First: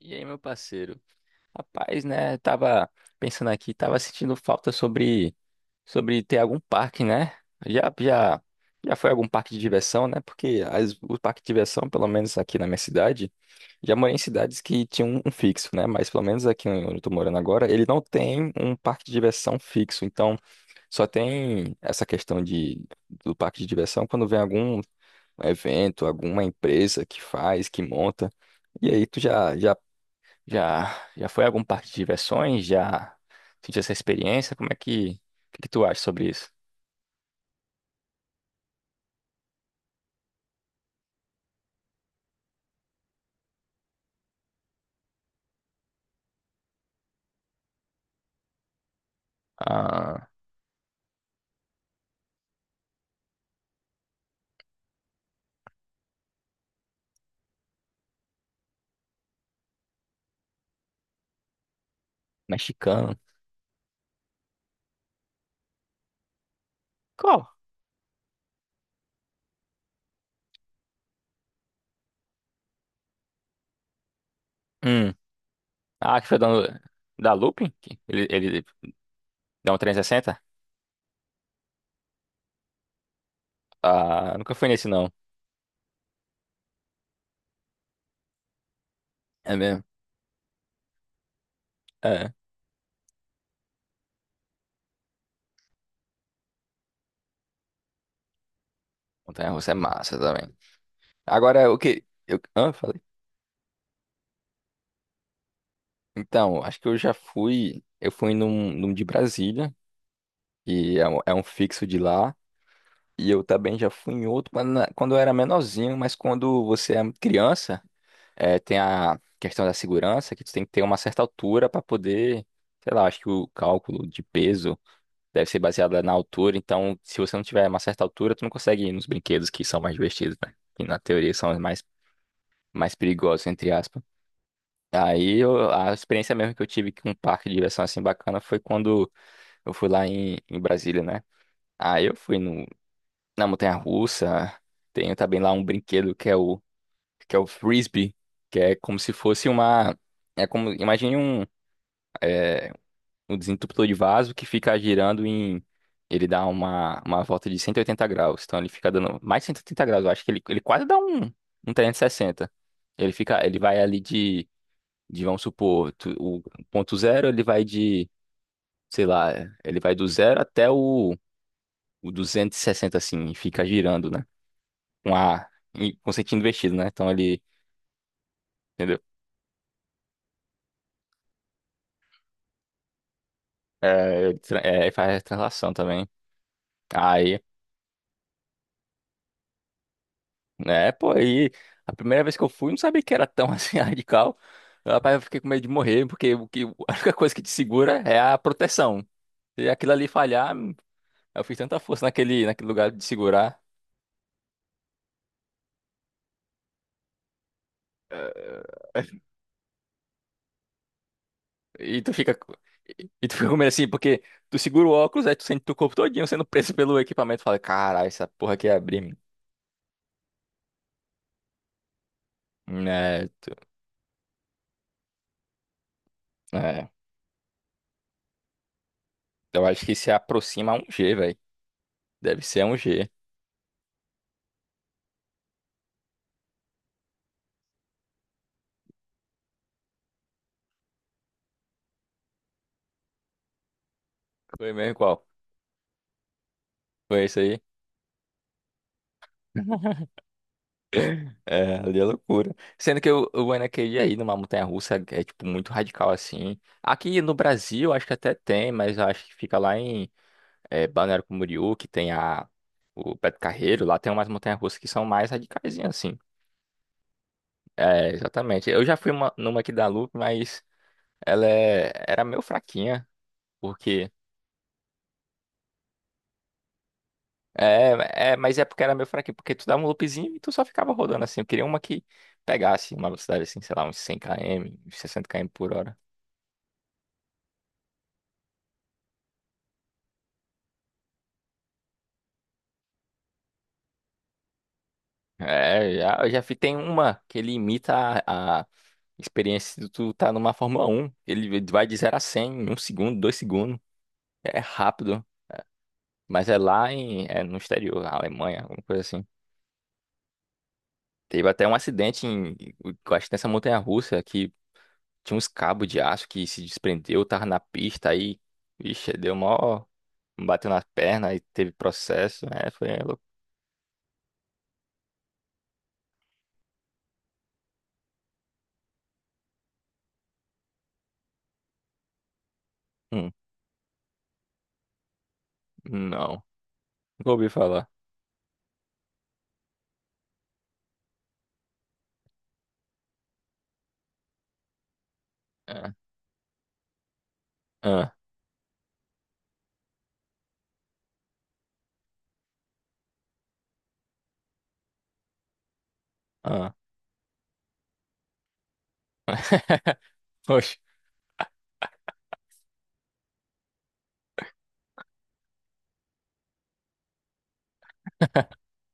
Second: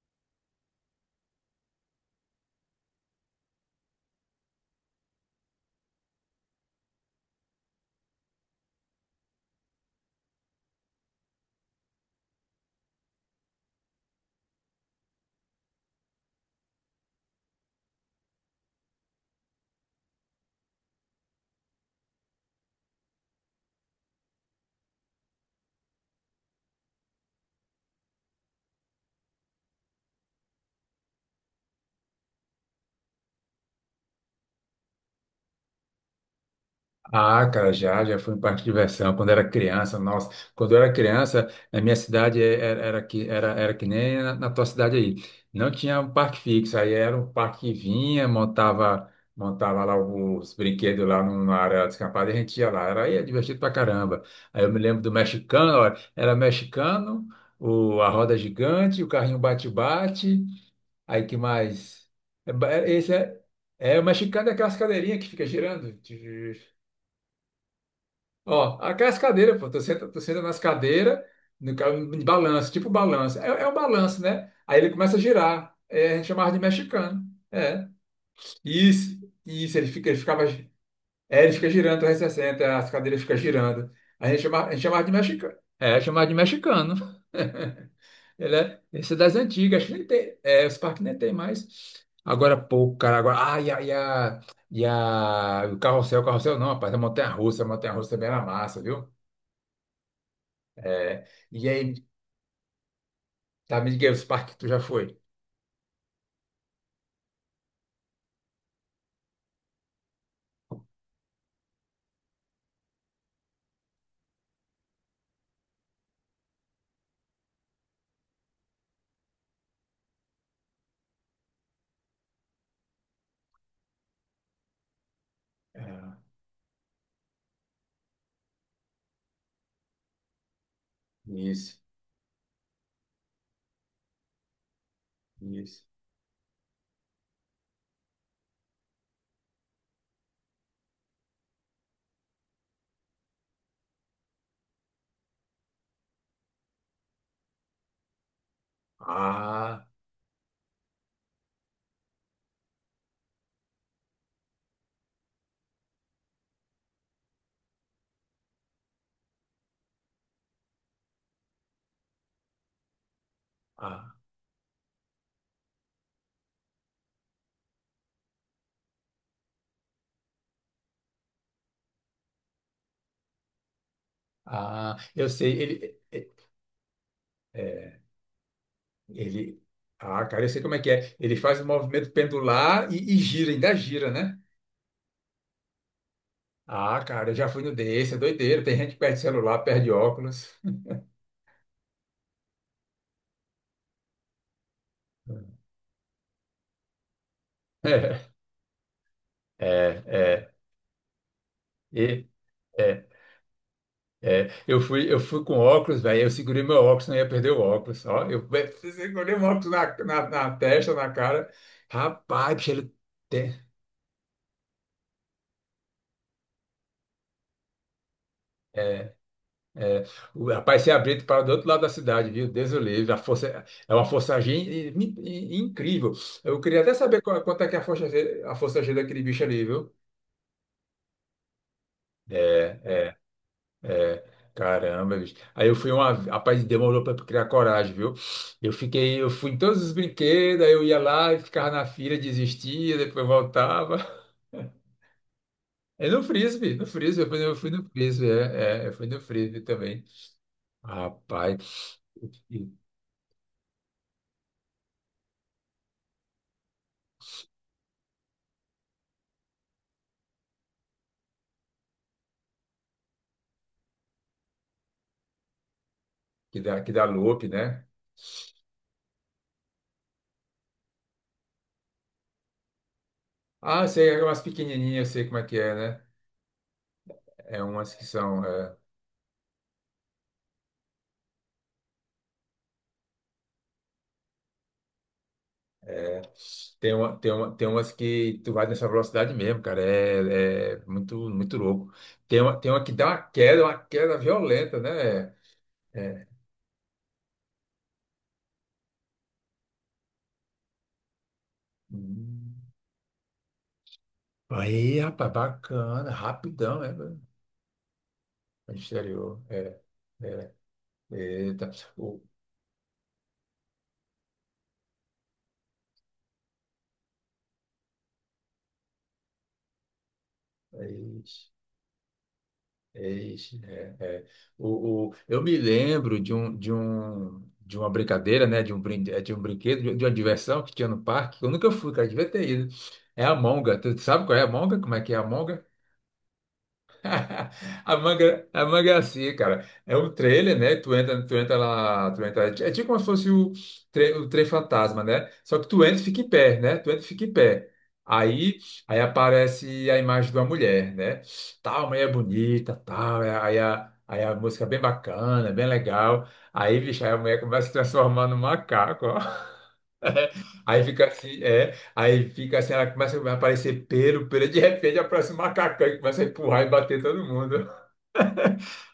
E aí, meu parceiro? Rapaz, né? Tava pensando aqui, tava sentindo falta sobre ter algum parque, né? Já já já foi algum parque de diversão, né? Porque as, o parque de diversão, pelo menos aqui na minha cidade, já morei em cidades que tinham um fixo, né? Mas pelo menos aqui onde eu tô morando agora, ele não tem um parque de diversão fixo. Então, só tem essa questão de do parque de diversão quando vem algum evento, alguma empresa que faz, que monta. E aí, tu já foi a algum parque de diversões? Já sentiu essa experiência? Como é que, que tu acha sobre isso? Ah, cara, já fui em parque de diversão quando era criança. Nossa, quando eu era criança, na minha cidade era que nem na tua cidade aí. Não tinha um parque fixo, aí era um parque que vinha, montava lá Ah, os brinquedos lá numa área descampada e a gente ia lá. Aí é divertido pra caramba. Aí eu me lembro do mexicano, ó, era mexicano, a roda gigante, o carrinho bate-bate. Aí que mais? É ba- é- Esse mexicano. é, é o mexicano é aquelas cadeirinhas que fica girando. Qual? Ó, aquelas cadeiras, pô, tu senta nas cadeiras, no, ca- de balanço, tipo balanço. É um balanço, né? Aí ele Hum. começa a girar. É, a Ah, gente que foi da, chamava de mexicano. da Looping? É. Que Ele Isso, dá um isso, ele fica, ele 360? ficava. É, ele fica girando 360, as cadeiras ficam girando. A Ah, gente nunca fui chamava, a gente nesse chamava de não. mexicano. É, chamava de mexicano. Esse é das É antigas, mesmo? acho que nem tem. É, os parques nem tem mais. É. Agora pouco, cara. Agora, o carrossel não, rapaz, a montanha-russa também era massa, viu? Montanha-russa é massa também. É, e Agora, o aí, que... Eu, falei. tá, me diga aí os parques que tu já foi. Então, acho que eu já fui... Eu fui num de Brasília, que é um fixo de lá. E eu também já fui em outro quando eu era menorzinho, mas quando você é criança... É, tem a questão da segurança, que tu tem que ter uma certa altura para poder, sei lá, acho que o cálculo de peso deve ser baseado na É, altura, então se você não tiver uma certa altura, tu não consegue ir nos brinquedos que são mais divertidos, né? Que na teoria são os isso, mais perigosos, entre aspas. Aí eu- isso. a experiência mesmo que eu tive com um parque de diversão assim bacana foi quando eu fui lá em Brasília, né? Aí eu fui no, na montanha-russa, tenho também lá um brinquedo que é o frisbee, que é como se fosse Ah, uma. É como, imagine um, é, um desentupidor de vaso que fica girando em. Ele dá uma volta de 180 graus. Então ele fica dando mais de 180 graus. Eu acho que ele quase dá um 360. Ele fica, ele vai ali ah, de vamos supor, tu- o ponto zero, ele vai de, sei lá, ele vai do zero até o 260 assim, e fica girando, né? ah, Com eu a, sei, e- ele, com é, sentido invertido, né? Então ele, é, entendeu? ele, ah, cara, eu sei como é que é. Ele faz o movimento pendular e gira, ainda gira, É, ele né? tra- é, ele faz translação também. Ah, cara, eu Aí, já fui no desse, é doideiro. Tem gente que perde celular, perde óculos. né, pô, aí a primeira vez que eu fui, não sabia que era tão assim radical. Rapaz, eu fiquei com medo de morrer, porque o que, a única coisa que te segura é a proteção. Se aquilo É, ali é, falhar, é. eu fiz tanta força E- naquele lugar de É. segurar. É, eu fui com óculos, velho. Eu segurei meu óculos, não ia perder o óculos. Ó, segurei o óculos na testa, na cara. E tu fica. Co- Rapaz, bicho, ele E tu fica tem. com medo assim, porque tu segura o óculos, aí tu sente teu corpo todinho sendo preso pelo equipamento. Fala, caralho, essa porra aqui é abrir, É, mano." é. O rapaz se abriu para do outro lado da cidade, viu? Deus o livre. A É, força, é uma força G incrível. Eu queria é. até saber quanto é que é a força G daquele bicho ali, Eu acho viu? que se aproxima a um G, velho. Deve ser a um É. G. É, caramba, bicho. Aí eu fui uma. Rapaz, demorou pra criar coragem, viu? Eu fui em todos os brinquedos, aí eu ia lá e ficava na fila, desistia, depois voltava. Foi mesmo qual? É no frisbee, no Foi frisbee, eu isso fui, eu aí. fui no frisbee, eu fui no frisbee também. É, ali Rapaz, é loucura. que Sendo que o Anakin aí numa montanha-russa é, é, tipo muito radical assim. Aqui no Brasil acho que até tem, mas eu acho que fica lá em é, Balneário Camboriú, que tem a o Beto Carreiro, lá tem umas montanhas-russas que são mais radicaisinhas assim. que dá loop, né? É, exatamente. Eu já fui uma- numa aqui da Loop, mas ela é- era meio fraquinha, Ah, eu sei, porque é umas pequenininhas, eu sei como é que é, né? É umas que É, é, são. mas é porque era meio fraquinho, porque tu dava um loopzinho e tu só ficava rodando assim. Eu queria uma que pegasse uma velocidade assim, sei lá, uns 100 km, uns 60 km por hora. Tem umas que tu vai nessa velocidade mesmo, cara. É muito, muito louco. Tem uma que dá uma queda violenta, né? É, já, É. eu já fi- tem uma que ele imita a experiência de tu tá numa Fórmula Um. Ele vai de 0 a 100 em Hum. um segundo, 2 segundos. É Aí, rápido, rapaz, bacana, mas é rapidão, né? lá Velho? em, é no exterior, na Alemanha, alguma coisa assim. Exterior. É, é. Teve até Eita. um O- acidente em, eu acho que nessa montanha-russa que tinha uns cabos de aço que se desprendeu, tava na pista aí. Vixe, deu mó. Bateu na Aí. perna e teve processo. É, foi. Louco. Ixi, é, é. Eu me lembro de uma brincadeira, né? De um brinquedo, de uma diversão que tinha no parque. Que eu nunca fui, cara, devia ter ido. É Hum, a monga. Tu sabe qual é a monga? Como é que é a monga? não, nunca ouvi falar. A manga é assim, cara. É um trailer, né? Tu entra lá, tu entra. É tipo como se fosse o trem fantasma, né? Só que tu Ah, entra e fica em pé, né? Tu entra e fica em pé. ah, Aí, aí aparece a imagem de uma mulher, né? Tal, mulher é bonita, tal. Aí a música é bem bacana, bem legal. ah. Aí, bicho, aí a mulher começa a se transformar num macaco, ó. Oxe, Aí fica assim, é. Aí fica assim, ela começa a aparecer pelo. De repente aparece um macacão que começa a empurrar e bater todo mundo.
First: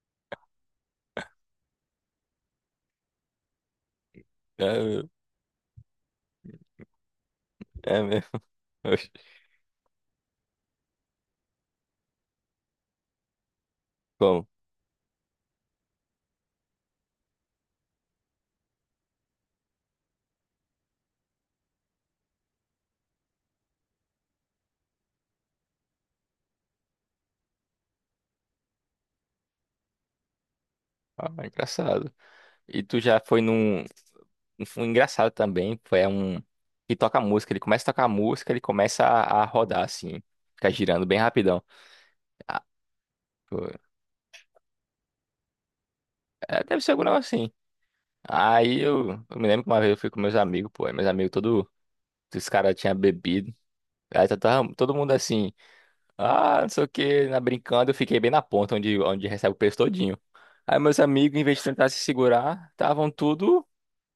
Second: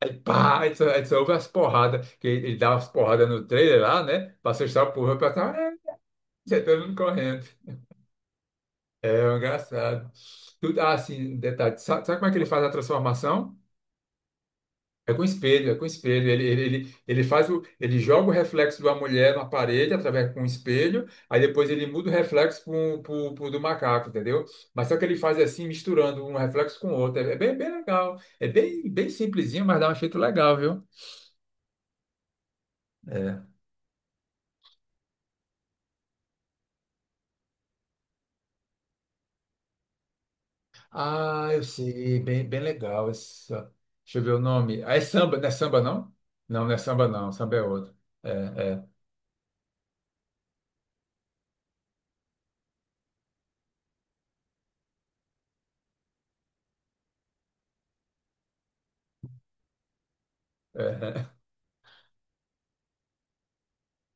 Aí, pá, aí só ouve as porradas, que ele dá umas porradas no trailer lá, né? Pra é, assustar o mesmo. povo, aí pra cá, já tá todo mundo correndo. É mesmo. É Oxe, é engraçado. Tudo, assim, um detalhe, sabe como é que ele faz a transformação? como? É com espelho, é com espelho. Ele joga o reflexo de uma mulher na parede através com um espelho, aí depois ele muda o reflexo pro, pro, pro do macaco, entendeu? Mas só que ele faz assim, misturando um reflexo com o outro. É bem, bem legal. É bem, bem simplesinho, mas dá um efeito legal, viu? Ah, é engraçado. E tu já foi É. num. Foi engraçado também. Foi um. Que toca música. Ele começa a tocar música, ele começa a rodar assim. Fica girando bem Ah, rapidão. eu sei, bem, bem Ah, legal pô, essa. Deixa eu ver o nome. Ah, é samba, não é samba não? é, Não, não é deve ser algum samba não, negócio assim. samba é outro. Aí É, eu me lembro que uma vez eu fui com meus amigos, pô. Aí Meus amigos, todo. Os caras tinham bebido. Aí tava todo mundo assim. Ah, não sei o que, na brincando, eu fiquei bem na ponta onde recebe o peso todinho. Aí é, meus é. amigos, em vez de tentar se segurar, estavam tudo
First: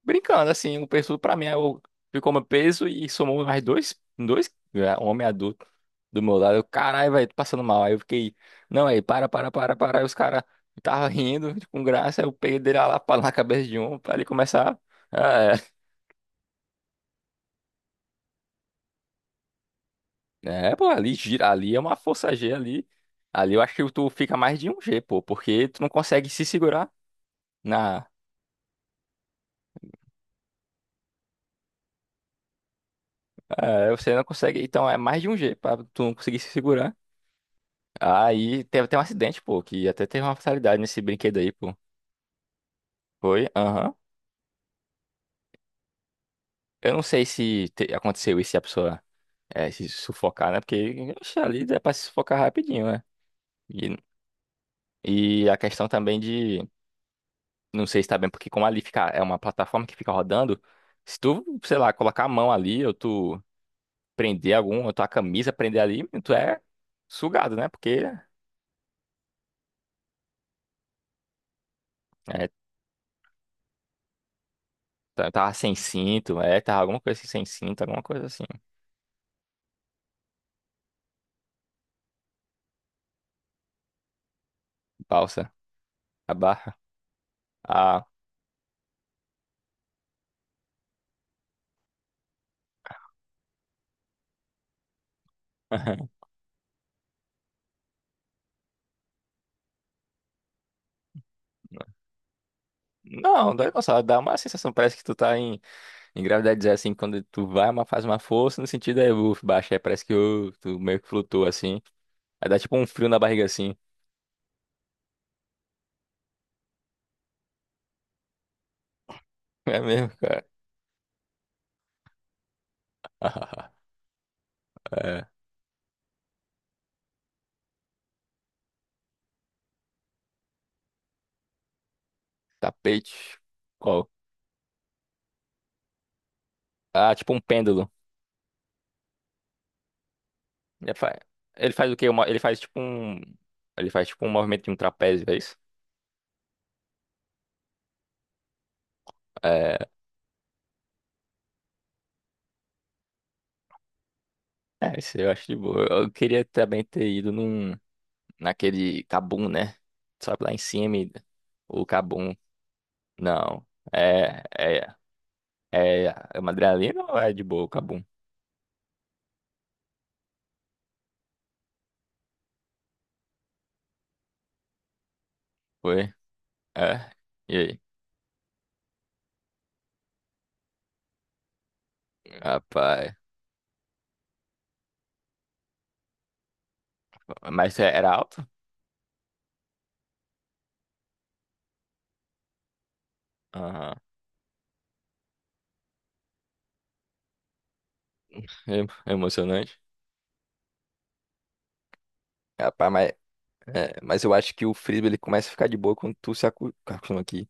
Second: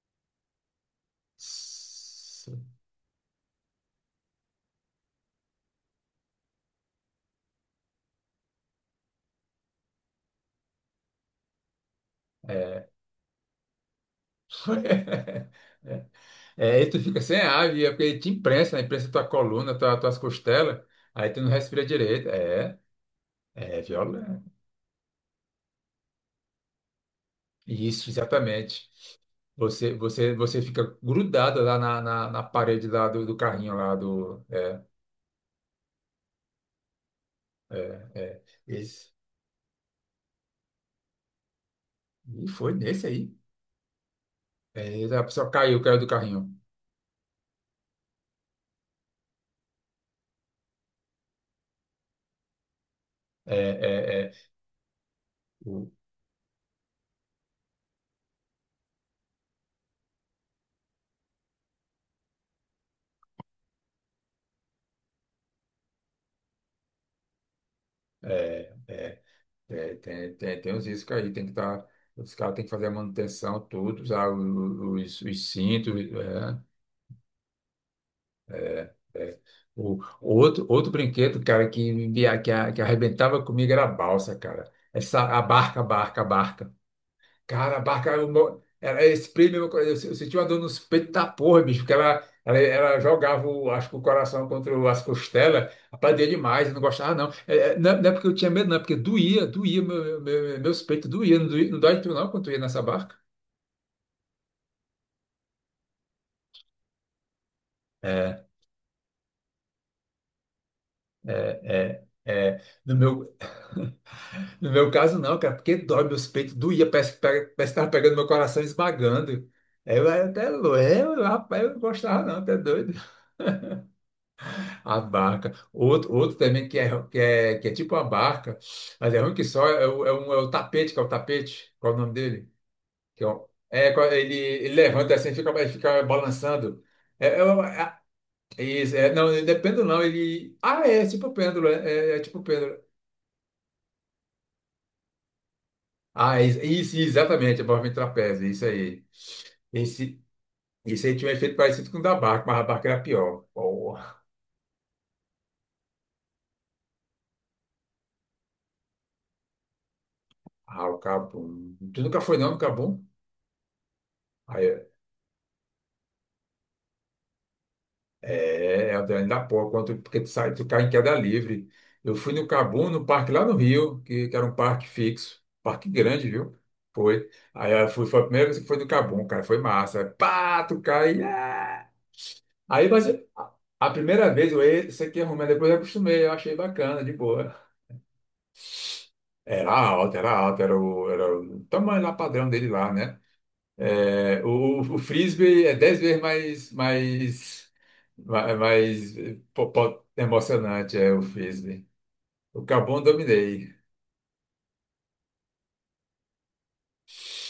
brincando, assim, o peso tudo pra mim. Aí eu ficou meu S- peso e somou mais dois, é, um homem adulto do meu lado. Eu, caralho, velho, tô passando mal. Aí eu fiquei, não, aí, para, para, para, para. Aí os caras estavam rindo com graça, aí eu peguei dele É. lá pra- na cabeça de um, pra ele começar. Ah, É, e tu fica sem ar, e é porque te imprensa, né? Imprensa tua coluna, tuas é, é, costelas, pô, ali aí tu não gira, ali é respira uma direito. força G É, ali. Ali eu acho é que tu fica violento. mais de um G, pô, porque tu não consegue se segurar Na, Isso, exatamente. Você fica grudado lá na parede lá do carrinho é, lá você não do. consegue. É, Então é mais de um jeito pra tu não conseguir se segurar. é, é. Aí teve até um Isso. acidente, pô, que até teve uma fatalidade nesse brinquedo aí, pô. E foi nesse aí. Foi? Aham. É, a pessoa caiu do carrinho. Eu não sei se te- aconteceu isso e a pessoa é, se sufocar, né? Porque oxe, ali dá pra se sufocar rapidinho, né? É, E, é, é, e a questão o- também de. Não sei se tá bem, porque como ali fica, é uma plataforma que fica rodando, se tu, sei lá, colocar a mão ali, ou tu prender algum, ou tua camisa prender ali, tu é sugado, né? Porque. é, é, tem os riscos aí, tem que estar. Os É, caras têm que fazer a manutenção, tudo, usar o- o- os, Tá- os Tava sem cintos. cinto, É, é, tava alguma coisa assim, sem cinto, alguma coisa assim. é, é. Outro brinquedo, cara, que arrebentava comigo era a balsa, cara. Essa, a Balsa, barca, a barca, a a barca. barra, Cara, a a. barca, era esse prêmio, eu senti uma dor nos peitos da porra, bicho, porque ela jogava, acho que o coração contra as costelas, apadia demais, eu não gostava não. É, é, não. Não é porque eu tinha medo, não, é porque doía, meus peitos doía, não dói tu não quando tu ia nessa barca? Não, dá, nossa, dá uma sensação, parece que tu tá em gravidade zero, assim, quando tu vai, uma, faz uma É, força, no sentido é, baixa, aí parece que ô, tu meio que flutua, assim. é, é, Aí dá é. tipo um No frio na meu, barriga, assim. no meu caso não, cara, porque dói meus peitos, doía, parece que tava pegando meu coração e esmagando. É Aí eu mesmo, era cara. até louco, rapaz, eu não gostava não, até doido. A É. barca. Outro também que é, tipo a barca, mas é ruim que só é o tapete, que é o tapete. Qual é o nome dele? Tapete. Que é, o- é, Qual? qual- ele levanta assim, ele fica balançando. Ah, É, tipo um é, o- pêndulo. é- isso, não, não é pêndulo, não. Ele. Ah, Ele é, faz, tipo um pêndulo, ele faz o quê? É Uma- Ele tipo um faz pêndulo. tipo um... Ele faz tipo um movimento de um trapézio, é isso? Ah, é isso, isso, exatamente, é movimento trapézio, isso aí. É. Esse, esse aí tinha um efeito parecido com o da barca, mas a barca era pior. Porra, É, isso eu acho de boa. Eu queria também ter ido num, naquele Cabum, né? Sabe lá em cima, o e- cabum. o Tu nunca Cabum. foi, não, no cabum? Não. É, é, é, é uma adrenalina ou é de boa o Cabum? É ainda pô, quanto, porque tu sai, tu cai em queda livre. Eu fui no Cabum, no parque lá no Rio, que era um parque fixo, parque Foi? grande, viu? É. Foi. E Aí aí? eu fui, foi a primeira vez que foi no Cabum, cara, foi massa. Pá, tu cai. Ah! Aí, mas Rapaz. a primeira vez isso aqui arrumei, depois eu acostumei, eu achei bacana, de boa. Mas é- era alto? Era alto era o tamanho lá padrão dele lá, né? Aham. É, o frisbee é dez vezes mais, ma- Em- mais, Emocionante. Emocionante, é o frisbee. O Rapaz, Cabum mas, dominei. é, mas eu acho que o frisbee ele começa a ficar de boa quando tu se acu- acostuma aqui.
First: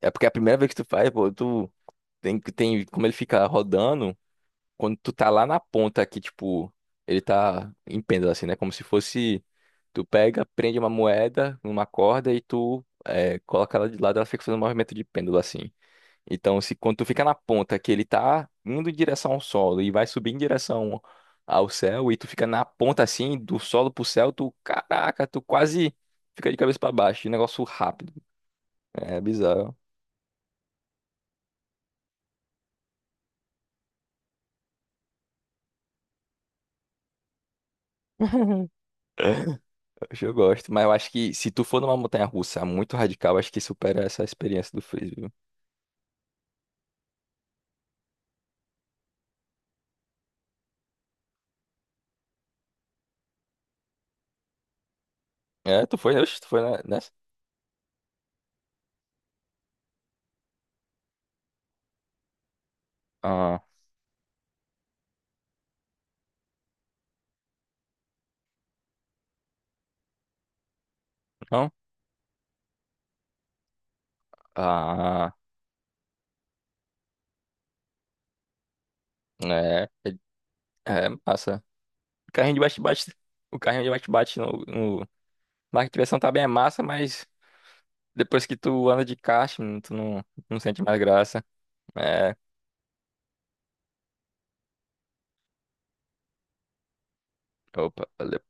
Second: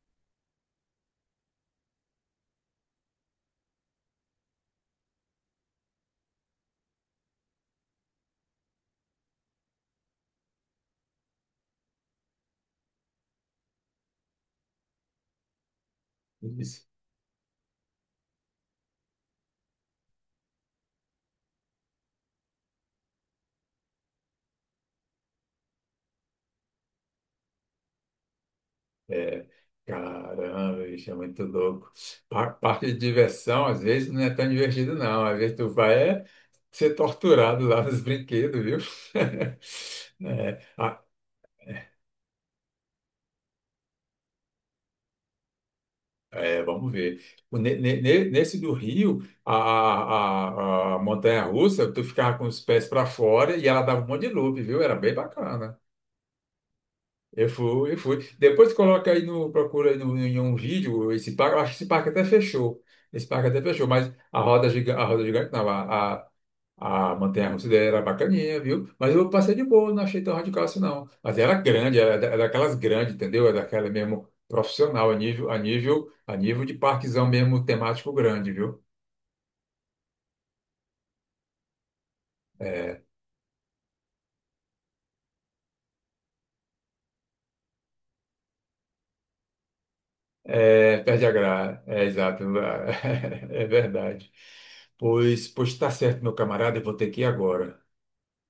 É porque é a primeira vez que tu faz, pô, tu tem como ele fica rodando. Quando tu tá lá na ponta que, tipo, ele tá em pêndulo, assim, né? Como se fosse. Tu pega, prende uma moeda numa corda e tu é, coloca ela de lado, ela fica fazendo um movimento de pêndulo, assim. Então, se Isso. quando tu fica na ponta que ele tá indo em direção ao solo e vai subir em direção ao céu, e tu fica na ponta assim, do solo pro céu, tu, caraca, tu quase fica de cabeça pra baixo. De Negócio rápido. É É, bizarro. caramba, isso é muito louco. Parque de diversão, às vezes, não é tão divertido, não. Às vezes tu vai é ser torturado lá nos brinquedos, viu? Hoje eu É, gosto, mas eu acho que se tu for numa montanha russa muito radical, acho que supera essa experiência do frisbee. Viu? é, vamos ver. O ne- ne- ne- Nesse do Rio, a montanha-russa, tu ficava com os pés para fora e ela dava um monte de loop, viu? Era bem bacana. É, tu foi, oxe, tu foi ne- nessa? Eu fui, eu fui. Depois coloca aí no, procura aí no, em um vídeo esse parque. Eu acho que esse parque até fechou. Esse parque Ah, até fechou, mas a roda gigante não, a montanha-russa dele era bacaninha, viu? Mas eu passei de boa, não achei tão radical assim não. Mas era não? grande, era daquelas grandes, entendeu? Era daquela mesmo profissional, a Ah, nível, a nível, a nível de parquezão mesmo temático grande, viu? é, é, é massa. O carrinho de É, bate-bate, o carrinho de bate-bate no, no... na arquitração também é massa, mas depois que tu anda de kart, tu não, não sente é, mais perde a graça. graça. É É, exato, é verdade. Pois tá certo, meu camarada, eu vou ter que ir agora. opa, valeu.